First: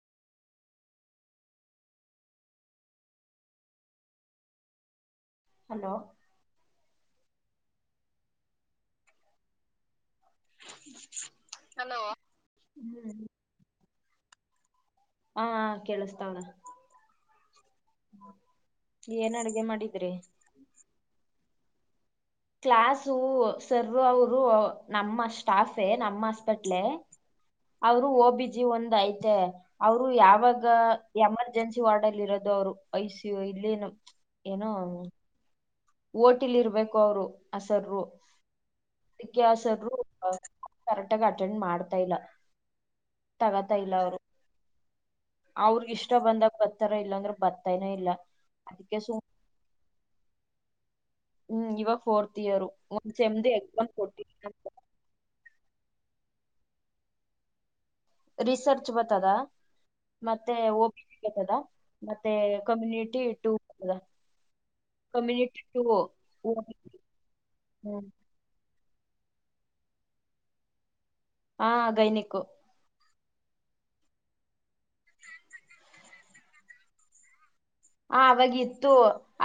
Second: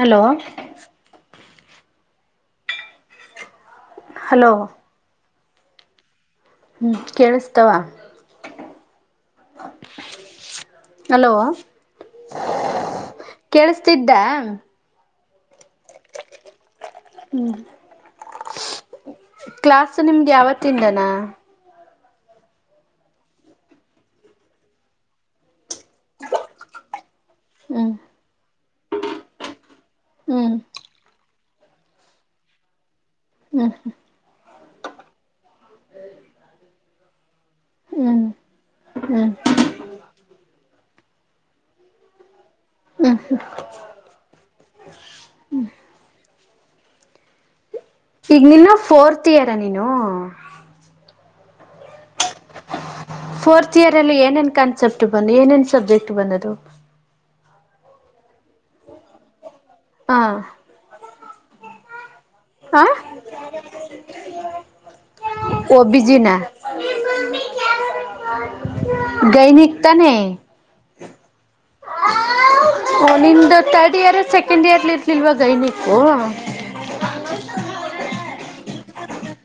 Hello hello hello ಹ್ಮ ಕೇಳಿಸ್ತಾವ hello ಹ್ಮ್ ಕೇಳಸ್ ತಿದ್ದ ಹಾ ಕೇಳಸ್ತಾವಣ ಹ್ಮ್ ಏನ್ ಅಡ್ಗೆ ಕ್ಲಾಸ್ ಮಾಡಿದ್ರಿ ನಿಮ್ಗೆ ಯಾವತ್ತಿಂದನಾ ಕ್ಲಾಸು ಸರ್ ಅವರು ನಮ್ಮ ಸ್ಟಾಫೇ ನಮ್ಮ ಹಾಸ್ಪೆಟ್ಲೆ ಹ್ಮ್ ಅವರು ಹೋಗಬ್ಬಿದ್ದ ಜಿ ಒಂದ್ ಐತೆ ಅವರು ಹ್ಮ್ ಯಾವಾಗ ಎಮರ್ಜೆನ್ಸಿ ವಾರ್ಡ್ ಅಲ್ಲಿ ಇರೋದು ಅವ್ರು ಐ ಸಿ ಯು ಹ್ಮ್ ಇಲ್ಲಿನ ಏನೋ ಓಟಿಲ್ ಇರ್ಬೇಕು ಅವರು ಅಸರ್ ಹ್ಮ್ ಹ್ಮ್ ಅದಕ್ಕೆ ಆ ಸರ್ ಕರೆಕ್ಟಗ ಅಟೆಂಡ್ ಮಾಡ್ತಾ ಇಲ್ಲ ಹ್ಮ್ ತಗತಾ ಇಲ್ಲ ಅವರು ಅವ್ರ ಇಷ್ಟ ಬಂದಾಗ ಬತ್ತಾರ ಇಲ್ಲಾಂದ್ರ ಬ ಈಗ ನಿನ್ನ ಫೋರ್ತ್ ಇಯರ ನೀನು ಹ್ಮ್ ಇವಾಗ ಫೋರ್ತ್ ಇಯರ್ ಒಂದ್ ಸೆಮ್ದು ಫೋರ್ತ್ ಎಕ್ಸಾಮ್ ಇಯರ್ ಅಲ್ಲಿ ಕೊಟ್ಟಿ ಏನೇನ್ ಕಾನ್ಸೆಪ್ಟ್ ಬಂದು ಏನೇನ್ ಸಬ್ಜೆಕ್ಟ್ ಬಂದದು ರಿಸರ್ಚ್ ಗತ್ತದ ಮತ್ತೆ ಒಬ ಗತ್ತದ ಹಾ [unintelligible] ಕಮ್ಯನಿಟಿಟು ಹ್ಮ ಗೈನಿಕ ತಾನೆ ಹಾ ಗೈನಿಕ ನಿಮ್ದು ಥರ್ಡ್ ಇಯರ್ ಸೆಕೆಂಡ್ ಇಯರ್ಲಿ ಇರ್ಲಿಲ್ವೈನಿಕು ಆವಾಗಿತ್ತು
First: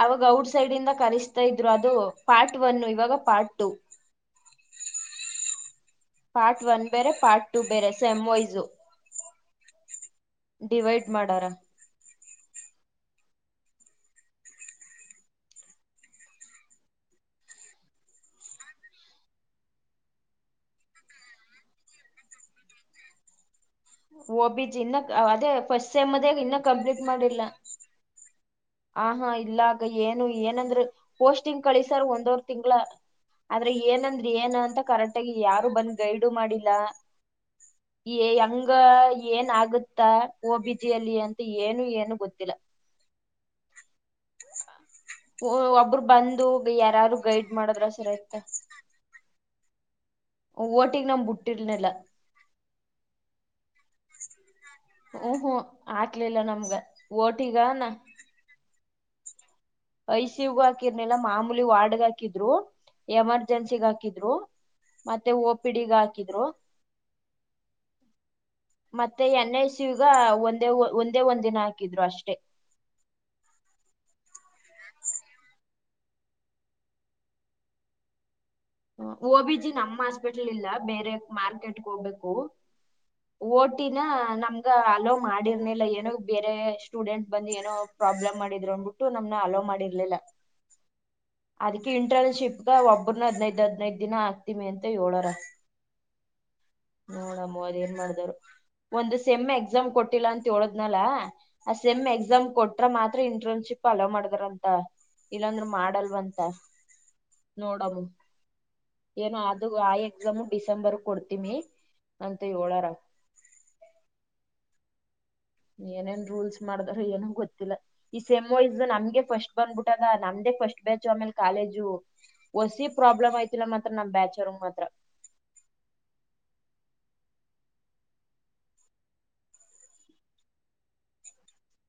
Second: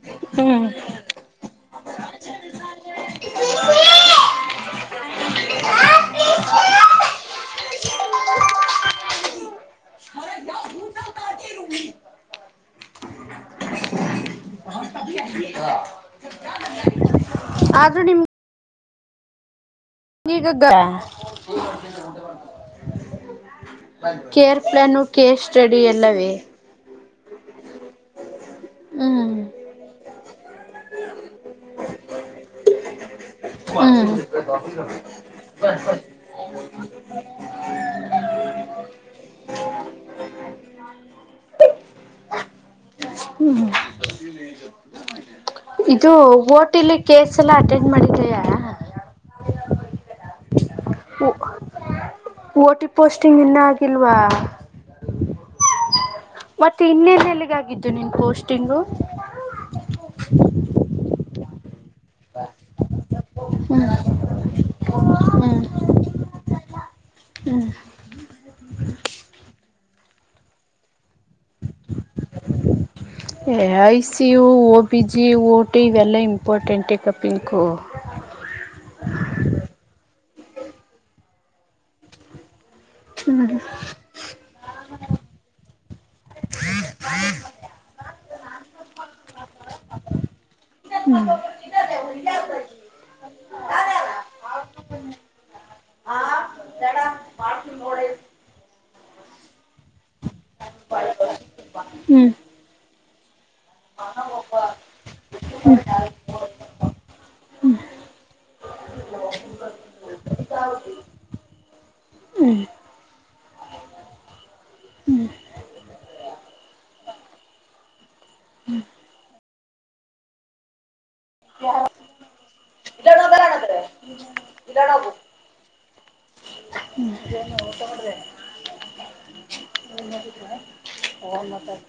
ಅವಾಗ ಔಟ್ ಹ್ಮ್ ಸೈಡ್ ಇಂದ ಕರಿಸ್ತಾ ಇದ್ರು ಅದು ಪಾರ್ಟ್ ಒನ್ ಇವಾಗ ಪಾರ್ಟ್ ಟು ಹ ಪಾರ್ಟ್ ಒನ್ ಬೇರೆ ಪಾರ್ಟ್ ಟು ಬೇರೆ ಸೆಮ್ ವೈಸು [inaudible] ಆದ ನಿ ಇಗ ಓಬಿಜ್ ಇನ್ನ ಅದೇ ಫಸ್ಟ್ ಸೈಮ್ ಮದ ಎಲ್ಲವೇ ಇನ್ನ ಕಂಪ್ಲೀಟ್ ಮಾಡಿಲ್ಲ ಆ ಹಾ ಹ್ಮ್ ಇಲ್ಲ ಆಗ ಏನು ಏನಂದ್ರೆ ಪೋಸ್ಟಿಂಗ್ ಕಳಸರ್ ಒಂದ್ವರ್ ತಿಂಗಗಳ. ಆದ್ರೆ ಹ್ಮ್ ಏನಂದ್ರ ಏನ ಅಂತ ಕರೆಕ್ಟ್ಗಿ ಯಾರು ಬಂದ ಗೈಡು ಮಾಡಿಲ್ಲ. ಈ -ಅ ಈಗ ಏನ್ ಆಗುತ್ತ ಓಬಜಿಯಲ್ಲಿ ಅಂತ ಏನು ಏನು ಗೊತ್ತಿಲ್ಲ. ಹ್ಮ್ ಓ ಒಬ್ರು ಬಂದು ಯಾರಾರು ಕೇಸ್ ಗೈಡ್ ಎಲ್ಲ ಅಟೆಂಡ್ ಮಾಡದ್ರಸರ ಇತ. ಮಾಡಿದಯಾ ಬಿಟ್ಟಿರ್ಲಿಲ್ಲ ಓಟಿ ಪೋಸ್ಟಿಂಗ್ ಇನ್ನ ಆಗಿಲ್ವಾ. ಹ್ಮ -ಹ್ಮ- ಆಕ್ಲಿಲ್ಲ ನಮ್ಗ ಮತ್ತೆ ಇನ್ನೇನ್ ಎಲ್ಲಿಗೆ ಓಟಿಗಾನ. ಆಗಿದ್ದು ನಿನ್ ಪೋಸ್ಟಿಂಗು ಐಸ ಯುಗ್ ಹಾಕಿರ್ನಿಲ್ಲ ಮಾಮೂಲಿ ವಾರ್ಡ್ಗ್ ಹಾಕಿದ್ರು ಎಮರ್ಜೆನ್ಸಿಗ್ ಹಾಕಿದ್ರು. ಮತ್ತೆ ಓಪಿಡಿಗ ಹಾಕಿದ್ರು. ಹ್ಮ ಮತ್ತೆ ಎನ್ ಐ ಸಿಗ ಒಂದೇ ಒಂದೇ ಒಂದ್ ದಿನ ಹಾಕಿದ್ರು ಅಷ್ಟೆ. A- I- C- U- O- B -G- O -T -ಇವೆಲ್ಲ ಇಂಪಾರ್ಟೆಂಟ ಈ ಕಪಿಂಕು ಓ-ಬಿ- ಜಿ -ನಮ್ಮ ಹಸ್ಪಿಟ್ಲ್ ಇಲ್ಲ ಬೇರೆ ಮಾರ್ಕೆಟ್ಗೆ ಹೋಗ್ಬೇಕು ಹ್ಮ ಓಟಿನ ನಮ್ಗ ಅಲೋ ಮಾಡಿರ್ನಿಲ್ಲ ಏನೋ ಬೇರೆ ಸ್ಟೂಡೆಂಟ್ ಬಂದು ಏನೋ ಪ್ರಾಬ್ಲಮ್ ಮಾಡ. ನಮ್ ಅಲೋ ಮಾಡಿರ್ಲಿಲ್ಲ ಅದಕ್ಕೆ ಇಂಟರ್ನ್ಶಿಪ್ಗ ಒಬ್ಬರ್ನ ಹದಿನೈದು. ಹದಿನೈದು ದಿನ ಆಗ್ತಿಮಿ ಅಂತ ಹೇಳಏಳರ ನೋಡಮ್ಮ ಅದೇನ್ ಮಾಡ್ದಾರ. ಒಂದು ಸೆಮ್ ಎಕ್ಸಾಮ್ ಕೊಟ್ಟಿಲ್ಲ ಅಂತ ಹೇಳದ್ನಲ ಆ ಸೆಮ್ ಹ್ಮ್ ಎಕ್ಸಾಮ್ ಕೊಟ್ರ ಮಾತ್ರ ಇಂಟ್ರೆನ್ಸ್. ಶಿಪ್ಪ ಹಲೋ ಮಾಡಿದಾರಂತ ಇಲ್ಲಾಂದ್ರರು ಮಾಡಲ್ವಂತ ನೋಡಮ್ಮ. ಏನೋ ಅದು ಆ ಎಕ್ಸಾಮು ಡಿಸೆಂಬರ್ ಕೊಡ್ತೀಮಿ ಅಂತ ಹ್ಮ್ ಹ್ಮ್ ಹೇಳಾರ. ಹ್ಮ್ ಏನೇನ್ ರೂಲ್ಸ್ ಮಾಡಿದಾರ ಏನ ಗೊತ್ತಿಲ್ಲ ಈ ಸೆಮ್ ಇಸ್ ನಮ್ಗೆ ಫಸ್ಟ್. ಬಂದ್ಬಿಟ್ಟದ ನಮ್ದೇ ಫಸ್ಟ್ ಬ್, ಆಮೇ ಕಾಲೇಜು ಹೊಸಿ ಪ್ರಾಬ್ಲಮ್ ಆಯ್ತಿಲ್ಲ ಮಾತ್ರ ನಮ್ ಬ್ಯಾಚರ್ ಮಾತ್ರ. [inaudible] ಹ್ಮ-ಮಾಡುದ [inaudible]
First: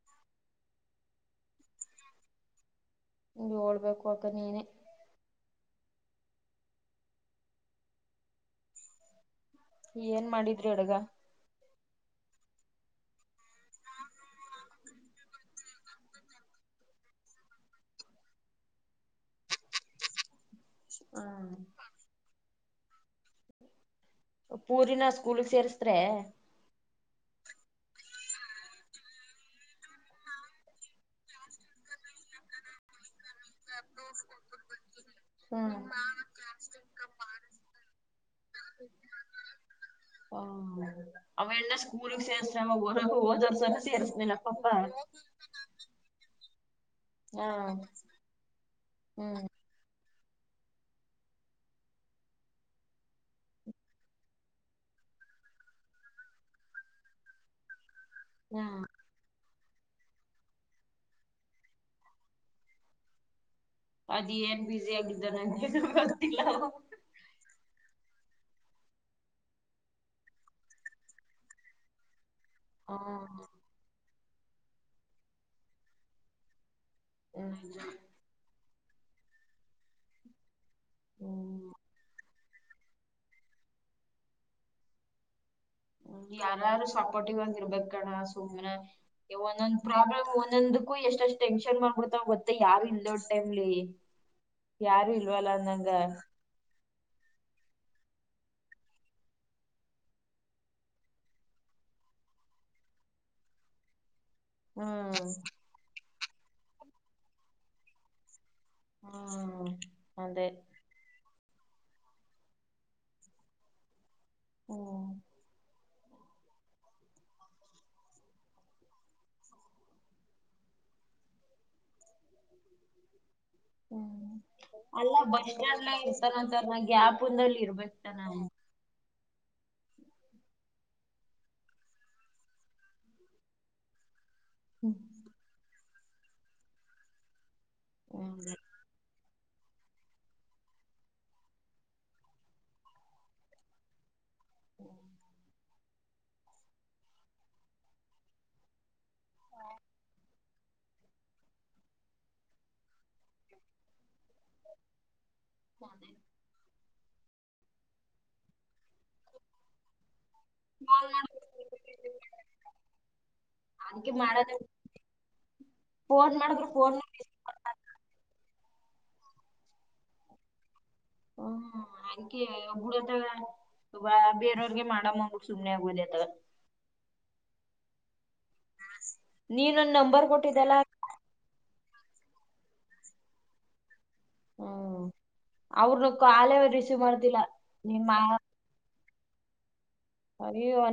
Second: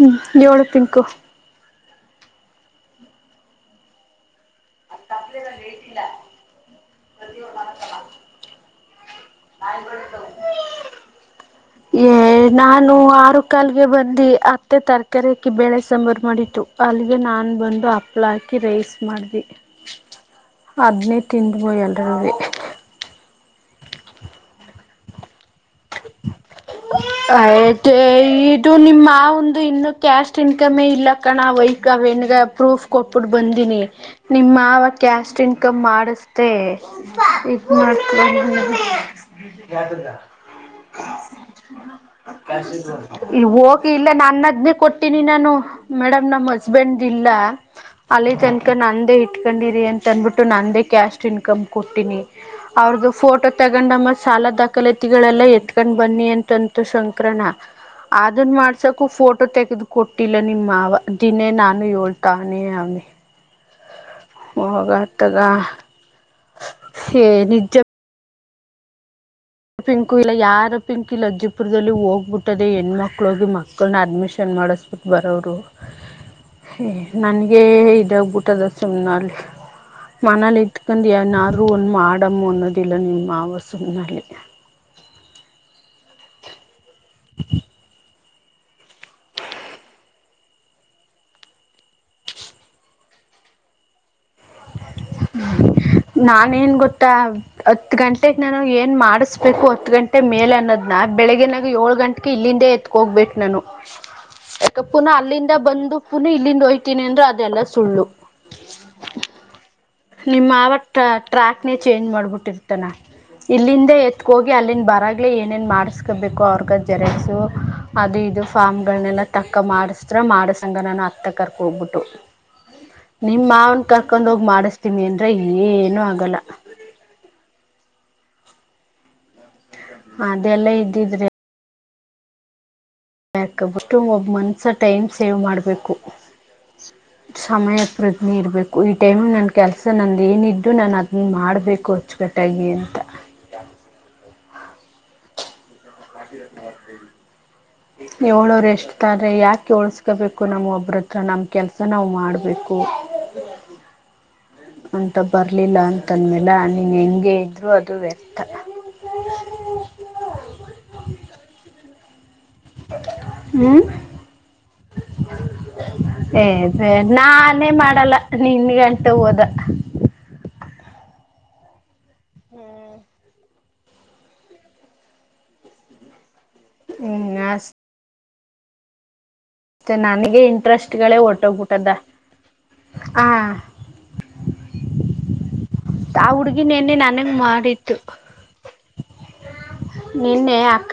ಹ್ಮ- ಯೋಳು ಪಿಂಕು. ಹಗೆ ಓಡ್ಬೇಕು ಅಕ ನೀನೆ ತಪ್ಪಲೆಟಲ್ಲ ಪ್ರತೊ ಮಾ ಮಾಡ ಏನ್ ಮಾಡಿದ್ರಿ ಹಡ್ಗ. ಏ -ನಾನು ಆರು ಕಾಲಗೆ ಬಂದು ಅತ್ತೆ ತರಕಾರಿಕ್ಕಿ ಬೇಳೆ ಸಾಂಬಾರು ಮಾಡಿತು. ಅಲ್ಲಿಗೆ ನಾನ್ ಬಂದು ಹಪ್ಳ ಹಾಕಿ ರೈಸ್ ಮಾಡ್ದ್. ಅದ್ನೇ ತಿಂದ್ಬೋ [unintelligible] ಹೇಳ್ದಾಳು [unintelligible] ಪೂರ -ನಾ -ಸ್ಕೂಲ್ ಸೇರಿಸ. ಅತ ನಿಮ್ಮಾ [unintelligible] ಒಂದು ಇನ್ನು ಕ್ಯಾಶಟ್ ಇನ್ಕಮೇ ಇಲ್ಲ ಕಣ ವೈಫ ಅವ ಹೆನ್ಗ ಪ್ರೂಫ್ ಕೊಟ್ಬಿಟ್ಟ ಬಂದೀನಿ. ನಿಮವ ಕ್ಯಾಸ್ಟ್ ಇನ್ಕಮ್ ಮಾಡಿಸೇ ಇದ ಮಾಡ. ಯ್ದಿಂದ [unintelligible] ಅವ ಎಲ್ಲ ಸ್ಕೂಲುಕ್ ಸೇರಿಸಸ ಓದೋರಸರ [unintelligible] ಹೋಗಿ ಇಲ್ಲ ಸೇರಿಸಸನೇನಪ್ಪಪ ನನ್ನದ್ನೇ ಕೊಟ್ಟಿನಿ ನಾನು ಮೇಡಮ್ ನಮ್ ಹಸ್ಬೆಂಡ್ ಇಲ್ಲ ಅಲ್ಲಿ ತನಕ ನಂದೇ ಹ್ಮ್ ಇಟ್ಕೊಂಡಿರಿ ಅಂತ ತಂದ್ಬಿಟ್ಟು ನಾನೇ ಕ್ಯಾಶ್ ಇನ್ಕಮ್ ಕೊಟ್ಟೀನಿ ಅವ್ರ್ದು ಫೋಟೋ ತಗೊಂಡಮ್ಮ ಸಾಲ ದಾಖಲೈ. ಎತ್ಕೊಂಡ್ ಬನ್ನಿ ಅಂತಂತ ಸಂಕ್ರಣ ಅದನ್ ಹ್ಮ್ ಮಾಡ್ಸಕು- ಫೋ, ಟ್ಟ -ತೆಗೆದು ಕೊಟ್ಟಿಲ್ಲ ನಿಮ್ಮ ಮಾವ ದಿನೇ ನಾನು ಹೇಳ್ತಾನೆ ಅವಿ. ಅದ ಏನ್ ಬುಸಿ ಆಗಿದ್ದ ನಗೆ, ಹೇ- ನಿಜ ಯ- ಪಿಂಕು ಇಲ್ಲ ಯಾರ ಪಿಂಕ್ ಇಲ್ಲಿಜ್ಜಪುರದಲ್ಲಿ ಹೋಗ್ಬಿಟ್ಟದೆ ಹ್ಮ್. ಹೆಣ್ಮಕ್ಳುಗಿ ಮಕ್ಕಳನ ಅಡ್ಮಿಷನ್, ಮಾಡಬ ಬರೋರು ನನ್ಗೆ ಇದಾಗ ಊಟದ, ಸುನಾಲ್ ಮನಲ್ ಇತ್ಕಂತ ಹ್ಮ್ ಯನಾರು ಒಂದು ಮಾಡಮ ಒಂದ. ಅನ್ನೋದಿಲ್ಲ ನಿಮ್ಮ ಮಾವ ಸುಮ್ಮ್ನಲ್ಲಿ ್ಮ ಯಾರಾರು ಸಪೋರ್ಟಿವ್ ಆಗಿರ್ಬೇಕಕ್ ಕಣ ಗೊತ್ತಾಗಿಲ್ಲ ಒಂದೊಂದ್ ಪ್ರಾಬ್ಲಮ್ ಒಂದೊಂದಕ್ಕೂ ಎಷ್ಟಷ್ಟು ಟೆನ್ಷನ್ ಮಾಡ್ಬಿಡ್ತಾವ ಗೊತ್ತ ಯಾರು ಇಲ್ದೊ ಟೈಮ್ಲಿ ಯಾರು ಇಲ್ವಲ್ಲಾಂದಂಗ ಹತ್ ಗಂಟೆಗೆ ನನ ಏನ್ ಮಾಡಿಸ್ಬೇಕು ಹತ್ತು ಗಂಟೆ ಮೇಲೆ ಅನ್ನೋದ್ ಬೆಳಗ್ಗೆಿನಾಗ ಏಳ್ ಗ ಗಂಟೆಗೆ ಇಲ್ಲಿಂದೇ ಎತ್ಕೋಗ್ಬೇಕೇಟ್ು ನಾನು ಯಾಕ ಪುನ ಹ್ಮ್ ಅಲ್ಲಿಂದ ಬಂದು ಪುನ ಇಲ್ಲಿಂದ ಹೋಯ್ತೀನಿ ಅಂದ್ರ ಅದೆಲ್ಲ ಸುಳ್ಳು ಹ್ಮ್ ಅದೇ ನಿಮ್ಮ ಆವ ಟ್ರ್ಯಾಕ್ನೇ ಚೇಂಜ್ ಮಾಡ್ಬಿಟ್ಟಿರ್ತಾನ ಇಲ್ಲಿಂದೆ ಹೋಗಿ ಅಲ್ಲಿ ಹ್ಮ್ ಬರಗ್ಲಿ ಏೇನ್ ಮಾಡ್ ಬೇಕು ಅವ್ರಗ ಜೆರಸು ಅದು ಇದು ಫಾರ್ಮ್ಗಳನೆೆಲ್ಲ ತಕ್ಕ ಮಾಡಸ್ರ ಮಾಡಸಂಗ ನ ಮತ್ತ ಕರ್ಕ ಹೋಗ್ಬಿಟ್ಟು ನಿಮ್ಮ ಮಾವನ ಕರ್ ಅಲ್ಲ ಬಸ್ ಸ್ಟ್ಯಾಂಡ್ಲ್ಲ ಆಗಲ್ಲ ಇರ್ತಾನ ಸ ನ ಗ್ಯಾಪ್ ಒಂದಲ್ಲಿ ಇರ್ಬೇಕತನ ಅದೆಲ್ಲ ಇದ್ದಿದ್ರೆ ಯಕಬಿಟ್ಟು ಒಬ್ಬ ಮನ್ಸ ಟೈಮ್ ಸೇವ್ ಮಾಡ್ಬೇಕು ಸಮಯ ಪ್ರಜ್ಞೆ ಇರಬೇಕು ಈ ಟೈಮ್ ನನ್ ಕೆಲ್ಸ ನಂದ ಏನಿದ್ದು ನಾು ಅದನ್ನ ಮಾಡ್ಬೇಕು ಅಚ್ಚುಕಟ್ಟಾಗಿ ಅಂತ ಹ್ಮ್ ಏಳೂರು ಎಷ್ಟು ಾರೆ ಯಾಕೆ ಉಳ್ಸ್ಕೋಬೇಕು ನಮ್ಮ್ ಒಬ್ಬ್ರ ಹತ್ರ ನಮ ಕೆಲ್ಸ ನಾವವು ಮಾಡ್ಬೇಕು ಅಂತ ಬರ್ಲಿಲ್ಲ ಅಂತಂದ್ಮೇಲೆ ನೀನ್ ಹೆಂಗೆ ಇದ್ರು ಅದು ವ್ಯರ್ಥ ಬಲ್ ನನ್ಗೆ ಮಾಡ ಏದ ಮಾಡಲ್ಲಾ. ನಾನೇ ಮಾಡಲ್ಲ ನಿನ್ಗೆ ಅಟ ಹೋದ ಹ್ಮ ಹಗೆ ಬುಡದ ಬೇರೆಯವ್ರಗೆ ಮಾಡ ಸುಮ್ನೆ ಆಗ್ಬದತ ಹ್ಮ್ ನ ಹ್ಮ ಮತ್ತೆ ನನಗೆ ಇಂಟ್ರೆಸ್ಟ್ಗಳೇ ಒಟ್ಟೋಗ್ಬಿಟದ ಹ ಹಾ ಅವ್ರನು ಕಾಲೇ ಹುಡ್ಗಿ ನೆನ್ನೆ ರಿಸೀವ್ ನನಗ್ ಮಾಡ್ತಿಲ್ಲ ಮಾಡಿತ್ತು ನಿಮ್ಮ ನಿನ್ನೆ ಅಕ್ಕ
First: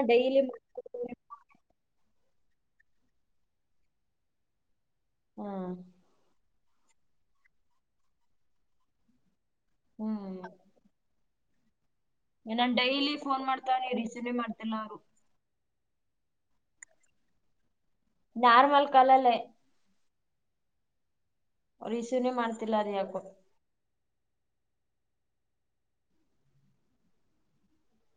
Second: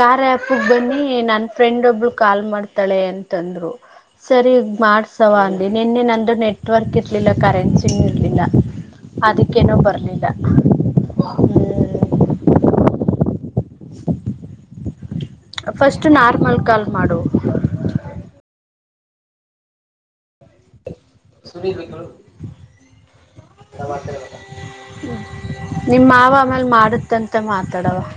ಕಾರ್ಪಗೆ ಬನ್ನಿ ನನ್ನ ಫ್ರೆಂಡ ಒಬ್ಳ ಕಾಲ್ ಮಾಡ್ತಾಳೆ ಅಂತಂದ್ರು ಸರಿ ಮಾಡ್ಸವ ಅಂದಿ ಹ್ಮ್ ನಿನ್ನೆ ನಂದು ನೆಟ್ ನೆಟ್ವರ್ಕ್ ಇರಲಿಲ್ಲ ಕರೆನ್ಸಿ ಇರಲಿಲ್ಲ ಅದಕ್ಕೇನೋ ಬರಲಿಲ್ಲ ಹಾಗ ನನ್ ಡೈಲಿ ಫೋನ್ ಮಾಡ್ತಾ ನೀ ರೀಸೀವೇ ಮಾಡ್ತಿಲ್ಲ ಅವ್ರು ಫಸ್ಟ್ ನಾರ್ಮಲ್ ಕಾಲ್ ಮಾಡುವ ನಾರ್ಮಲ್ ಕಲಲೆ ಕೇಳುತ್ತಿಲ್ಲ ಅವರು ಇಶೂನೇ ಮಾಡ್ತಿಲ್ಲ ಅ ಯಾಕು ಬತ ಬ ನಿಮಮ್ಮ ಮಾವ ಆಮೇಲ್ ಮಾಡುತ್ತಂತ ಮಾತಾಡವ [inaudible] [inaudible]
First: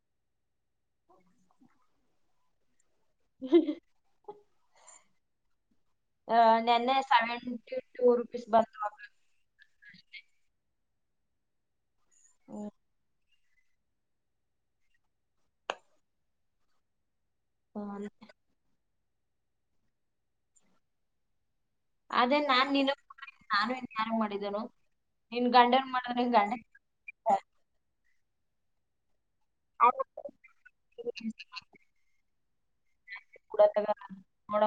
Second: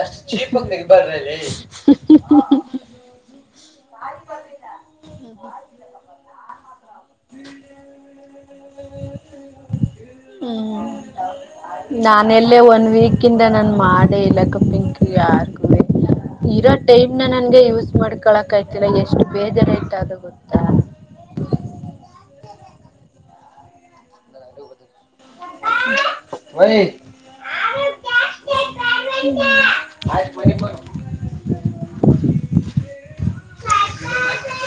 ಎಷ್ಟ ಚೀ ಮಕ್ಿಗೆ ಬರ್ರಲ್ಲಿ ಹ್ಮ್ ಹ್ಮ ಅ ನೆನ್ನೆ ಸೆವೆಂಟಿ ಟು ರುಪೀಸ್ ಬಂತ ಹ್ಮ್ ನಾನೆಲ್ಲೇ ಒನ್ ವೀಕ್ ಕ ನನ್ ಮಾಡೆ ಇಲಕ್ಕ ಪಿಂಕ ಯಾರಗ ಇರೋ ಟೈಮ್ ಇನ್ನು ನನ್ಗೆ ಯೂಸ್ ಹ್ಮ್ ಮಾಡ್ಕೊಳಕಯ್ತಿಲ್ಲ ಎಷ್ಟು ಬೇಜ ರೇಟ್ ಆದ ಗೊತ್ತಾ ಅದೇ ನಾನ್ ನಿ ನಾನು ಇನ್ ಯಾರು ಮಾಡಿದ್ದನು ನಿನ್ ಗಂಡ್ಯರು ಮಾಡದ್ರ ಗಂಡ ಆ ಮ ಬ ಕೂಡ ನೋಡ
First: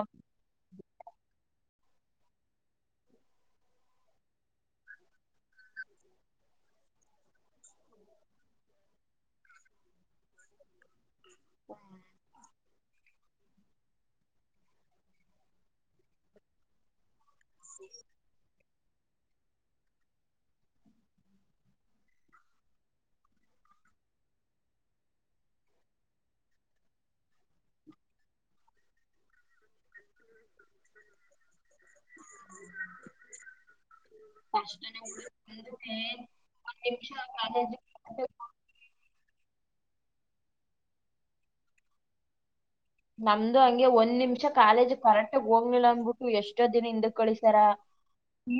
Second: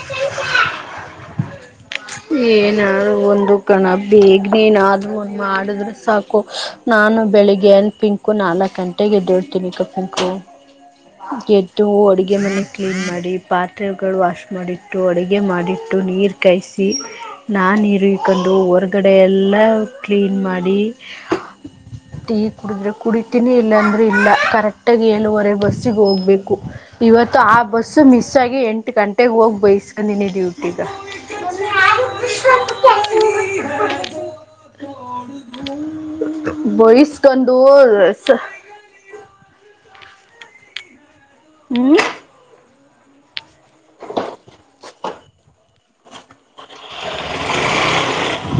ಏನಾದರು ಒಂದು ಕಣ ಬೇಗ ನೀನಾದೂ ಒಂದು ಮಾಡಿದ್ರೆ ಸಾಕು ನಾನು ನಾನು ಬೆಳಿಗ್ಗೆನ್ ಪಿಂಕು ನಾಲ್ಕಕ್ ಗಂಟೆಗೆದಡ್ತೀನಿ ಕಪಿಂಕು ಎಟ್ಟು ಹಡುಗೆ ಮ ಕ್ಲೀನ್ ಮಾಡಿ ಪಾತ್ರೆಗಳು ವಾಶ್ ಮಾಡಿಟ್ಟು ಅಡುಗೆ ಮಾಡಿಟ್ಟು ನೀರು ಕಾಯಿಸಿ ನಾನು ಇರುಕೊಂಡು ಹೊರಗಡೆ ಎಲ್ಲ ಕ್ಲೀನ್ ಮಾಡಿ ಟೀ ಕುಡಿದ್ರೆ ಕುಡಿತೀನಿ ಇಲ್ಲ ಅಂದ್ರೆ ಇಲ್ಲ ಕರೆಕ್ಟಗಿ ಎಳೂುವರೆ ಬಸ್ಸಿಗೆ ಹೋಗ್ಬೇಕು ಇವತ್ತು ಆ ಬಸ್ ಮಿಸ್ ಆಗಿ ಎಂಟು ಗಂಟೆಗೆ ಹೋಗಿ ಬೈಸ್ಕಂದೀನಿ ಡ್ಯೂಟಿಗ ಕಷ್ಟನೇ ಬಿಡು ಮುಂದಕ್ಕೆ ಒಂದ್ ನಿಮಿಷ ಬಯಸ್ಕೊಂಡು ಕಾಲೇಜ್ ಹ್ಮ್ ನಮ್ದು ಹಂಗೆ ಒಂದ್ ನಿಮಿಷ ಕಾಲೇಜ್ ಕರೆಕ್ಟಗ ಹೋಗ್ಲಿಲ್ಲ ಅಂದ್ಬಿಟ್ಟು ಎಷ್ಟೋ ದಿನ ಹಿಂದಕ್ ಕಳಿಸಾರ ಈ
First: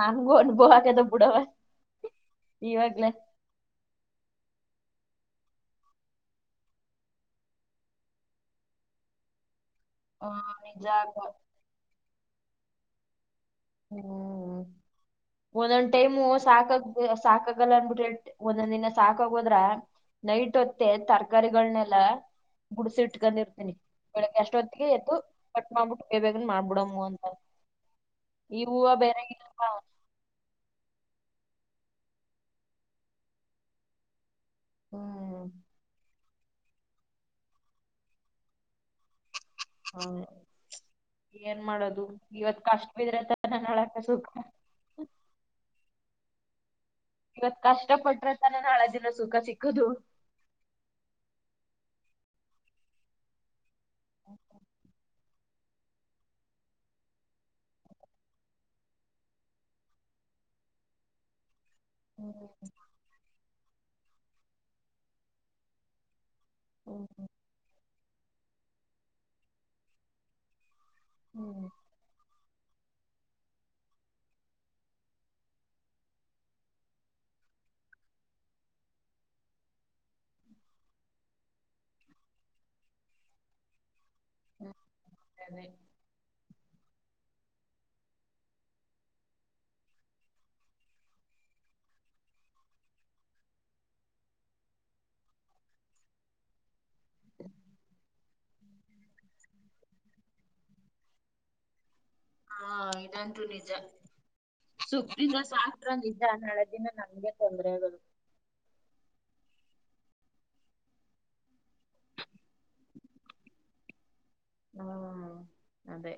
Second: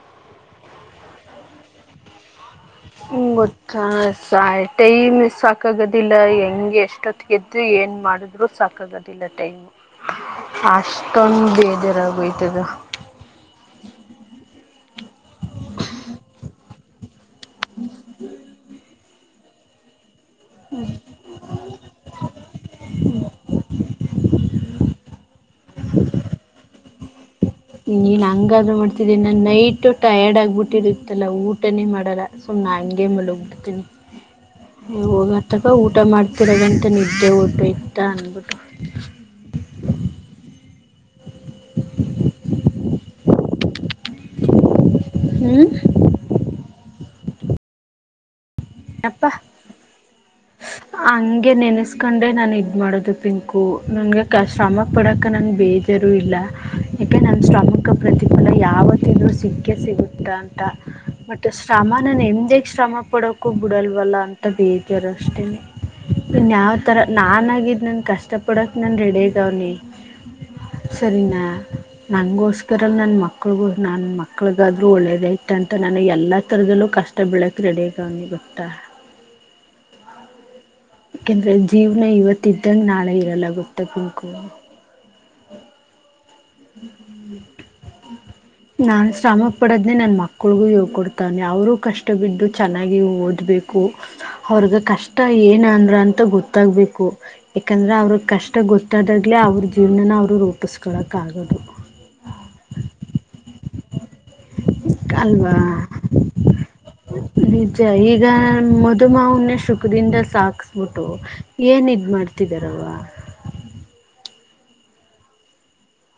ನಂಗಗೂ ಅನುಭವ ಆಕ್ಯದ ಬುಡವ ಗೊತ್ತ ಸ ಟೈಮ್ ಸಾಕಾಗೋದಿಲ್ಲ ಹೆಂಗೆ ಎಷ್ಟೊತ್ತಿಗೆಗೆದ್ದು ಏನು ಮಾಡಿದ್ರೂ ಸಾಕಾಗೋದಿಲ್ಲ ಟೈಮ್ ಹಾ ನಿಜ ಅಕ್ಕ ಅಷ್ಟೊಂದು ಬೇಜಾರಾಗುಯ್ತದ ಹ್ಮ್. ಒಂದೊಂದ್ ಟೈಮು ಸಾಕಾಗ್ ಸಾಕಾಗಲ್ಲ ಅನ್ಬಿಟ್ರೆ ಒಂದೊಂದ್ ದಿನ ಸಾಕಾಗೋದ್ರ ನೈಟ್ ಹೊತ್ತೆ ತರಕಾರಿಗಳನೆೆಲ್ಲಾ ಗುಡ್ಸಿ ಇಟ್ಕೊಂಡಿರ್ತೀನಿ ಬೆಳಿಗ್ಗೆ ಅಷ್ಟೊ ಹೊತ್ತಿಗೆ ಎದ್ದು ಕಟ್ ಮಾಡ್ಬಿಟ್ಟು ಬೇ ಬೇಗ ಮಾಡ್ಬಿಡಮ್ಮ ಅಂತ ನೀನ್ ಈ ಹಂಗಾದ್ರು ಹೂವಾ ಮಾಡ್ತಿದ್ದಿ ಬೇರೆ ನಾನ್ ಇಲ್ಲಪಾ ನೈಟ್ ಟಯರ್ಡ್ ಆಗ್ಬಿಟ್ಟಿತ್ತಲ್ಲಾ ಊಟ ಊಟನ ಮಾಡಲ್ಲ ಸುಮ್ನೆ ಹಂಗೆ ಮಲಗ್ ಬಿಡ್ತೀನಿ ಹ್ಮ್ ಹೋಗತಕ್ಕ ಊಟ ಮಾಡ್ತಿ ತಿರಗಂಟ ನಿದ್ದೆ ಊಟ ಇತ್ತಾ ಅನ್ಬಿಟ್ಟು ಹ್ಮ ಏನ್ ಮಾಡೋದು ಇವತ್ ಕಷ್ಟ ಬಿದ್ರೆಂತ ನ ಅಸ ಹ್ಮ್ ಇವತ್ ಕಷ್ಟ ಪಟ್ರ ಅಪ್ಪ ಹಗೆ ನೆನಸ್ ಇಕಂಡೆ ನಾನು ಇದ ಮಾಡೋದು ಪಿಂಕು ನನ್ಗೆ ಶ್ರಮ ಪಡಕ ನನ್ ಬೇಜಾರೂ ಇಲ್ಲ ಯಾಕೆ ನನ್ನ ಶ್ರಮಿಕ ಪ್ರತಿಫುಲ ಯಾವತ್ತಿದೂ ಸಿಕ್ಕ ಸಿಗುತ್ತ ಅಂತ ಮತ್ತು ಶ್ರಮ ನನ್ನ ಎಮ ದೇ ಶ್ರಮ ಪಡ ವಲ್ಲ ಅಂತ ಬೇೇಕಾರ ಅಷ್ಟೇನ್ಯಾವ್ ತರ ನಾನಾಗಿದ್ ನನ್ ಕಷ್ಟ ಡಕ್ ನ ರೆಡಿ ಆ ಅವ ಸರಿನಾ ನೋ ನನ್ ಮಕ್ಳಗೂ ನನ್ ಮಕ್ಳಗಾದ್ರೂ ಒಳ್ಳೇದ ಐತೆ ಅಂತ ನಾನು ಎಲ್ಲಾ ತರದಲ್ಲೂ ಕಷ್ಟ ಬೀಳಕ ರೆಡಿ ಬೆಗನ ಗಪ್ತಾ ಯಾಕೆಂದ್ರೆ ಜೀವ್ನ ಇವತ್ತ್ದಂಗ ನಾಳೆ ಇರಲ್ಲ ಗೊತ್ತಾಗಬೇಕು ಅದೇ ಹ್ಮ ಹ್ಮ ನಾನ್ ಶ್ರಮ ಪಡದ್ನನೆ ನನ್ ಮಕ್ಳಗು ಯೋಗ ಕೊಡ್ತಾನೆ ಅವರುೂ ಕಷ್ಟ ಬಿಟ್ಟು ಚೆನ್ನಾಗಿ ಓದ್ಬೇಕು ಅವ್ರಗ ಕಷ್ಟ ಏನ ಅಂದ್ರ ಅಂತ ಗೊತ್ತಾಗಬೇಕು ಯಾಕಂದ್ರೆ ಅವ್ರ ಕಷ್ಟ ಗೊತ್ತಾದಾಗ್ಲೇ ಅವ್ರ ಜೀವನನ ಅವ್ರು ರೂಪಿಸ್ಕೊಳಕ್ಕ ಆಗೋದು ಹಾ ಇದಂತೂ ನಿಜ ಸುಖದಿಂದ ಅಲ್ವಾ ಸಾಕ್ದ್ರ ನಿಜ ನಾಳೆ ದಿನ ನಮ್ಗೆ ತೊಂದ್ರೆ ನಿಜ ಆಗೋದು. ಈಗ ಮಧು ಮಾವನೇ ಶುಕ್ ಹಕ್ಕದಿಂದ ಸಾಕಿಸ್ಬಿಟ್ಟು ಏನುದ ಮಾಡಾತಿದಾರವ ಹ್ಮ ಅದೇ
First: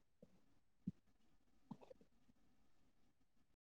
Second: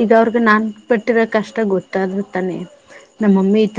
ಈಗ ಅವ್ರಗ ನಾನ್ ಪಟ್ಟಿರೋ ಕಷ್ಟ ಗೊತ್ತಾದ್ರೂ ತಾನೆ ನಮ್ಮಮ್ಮಿ ಈ ತರ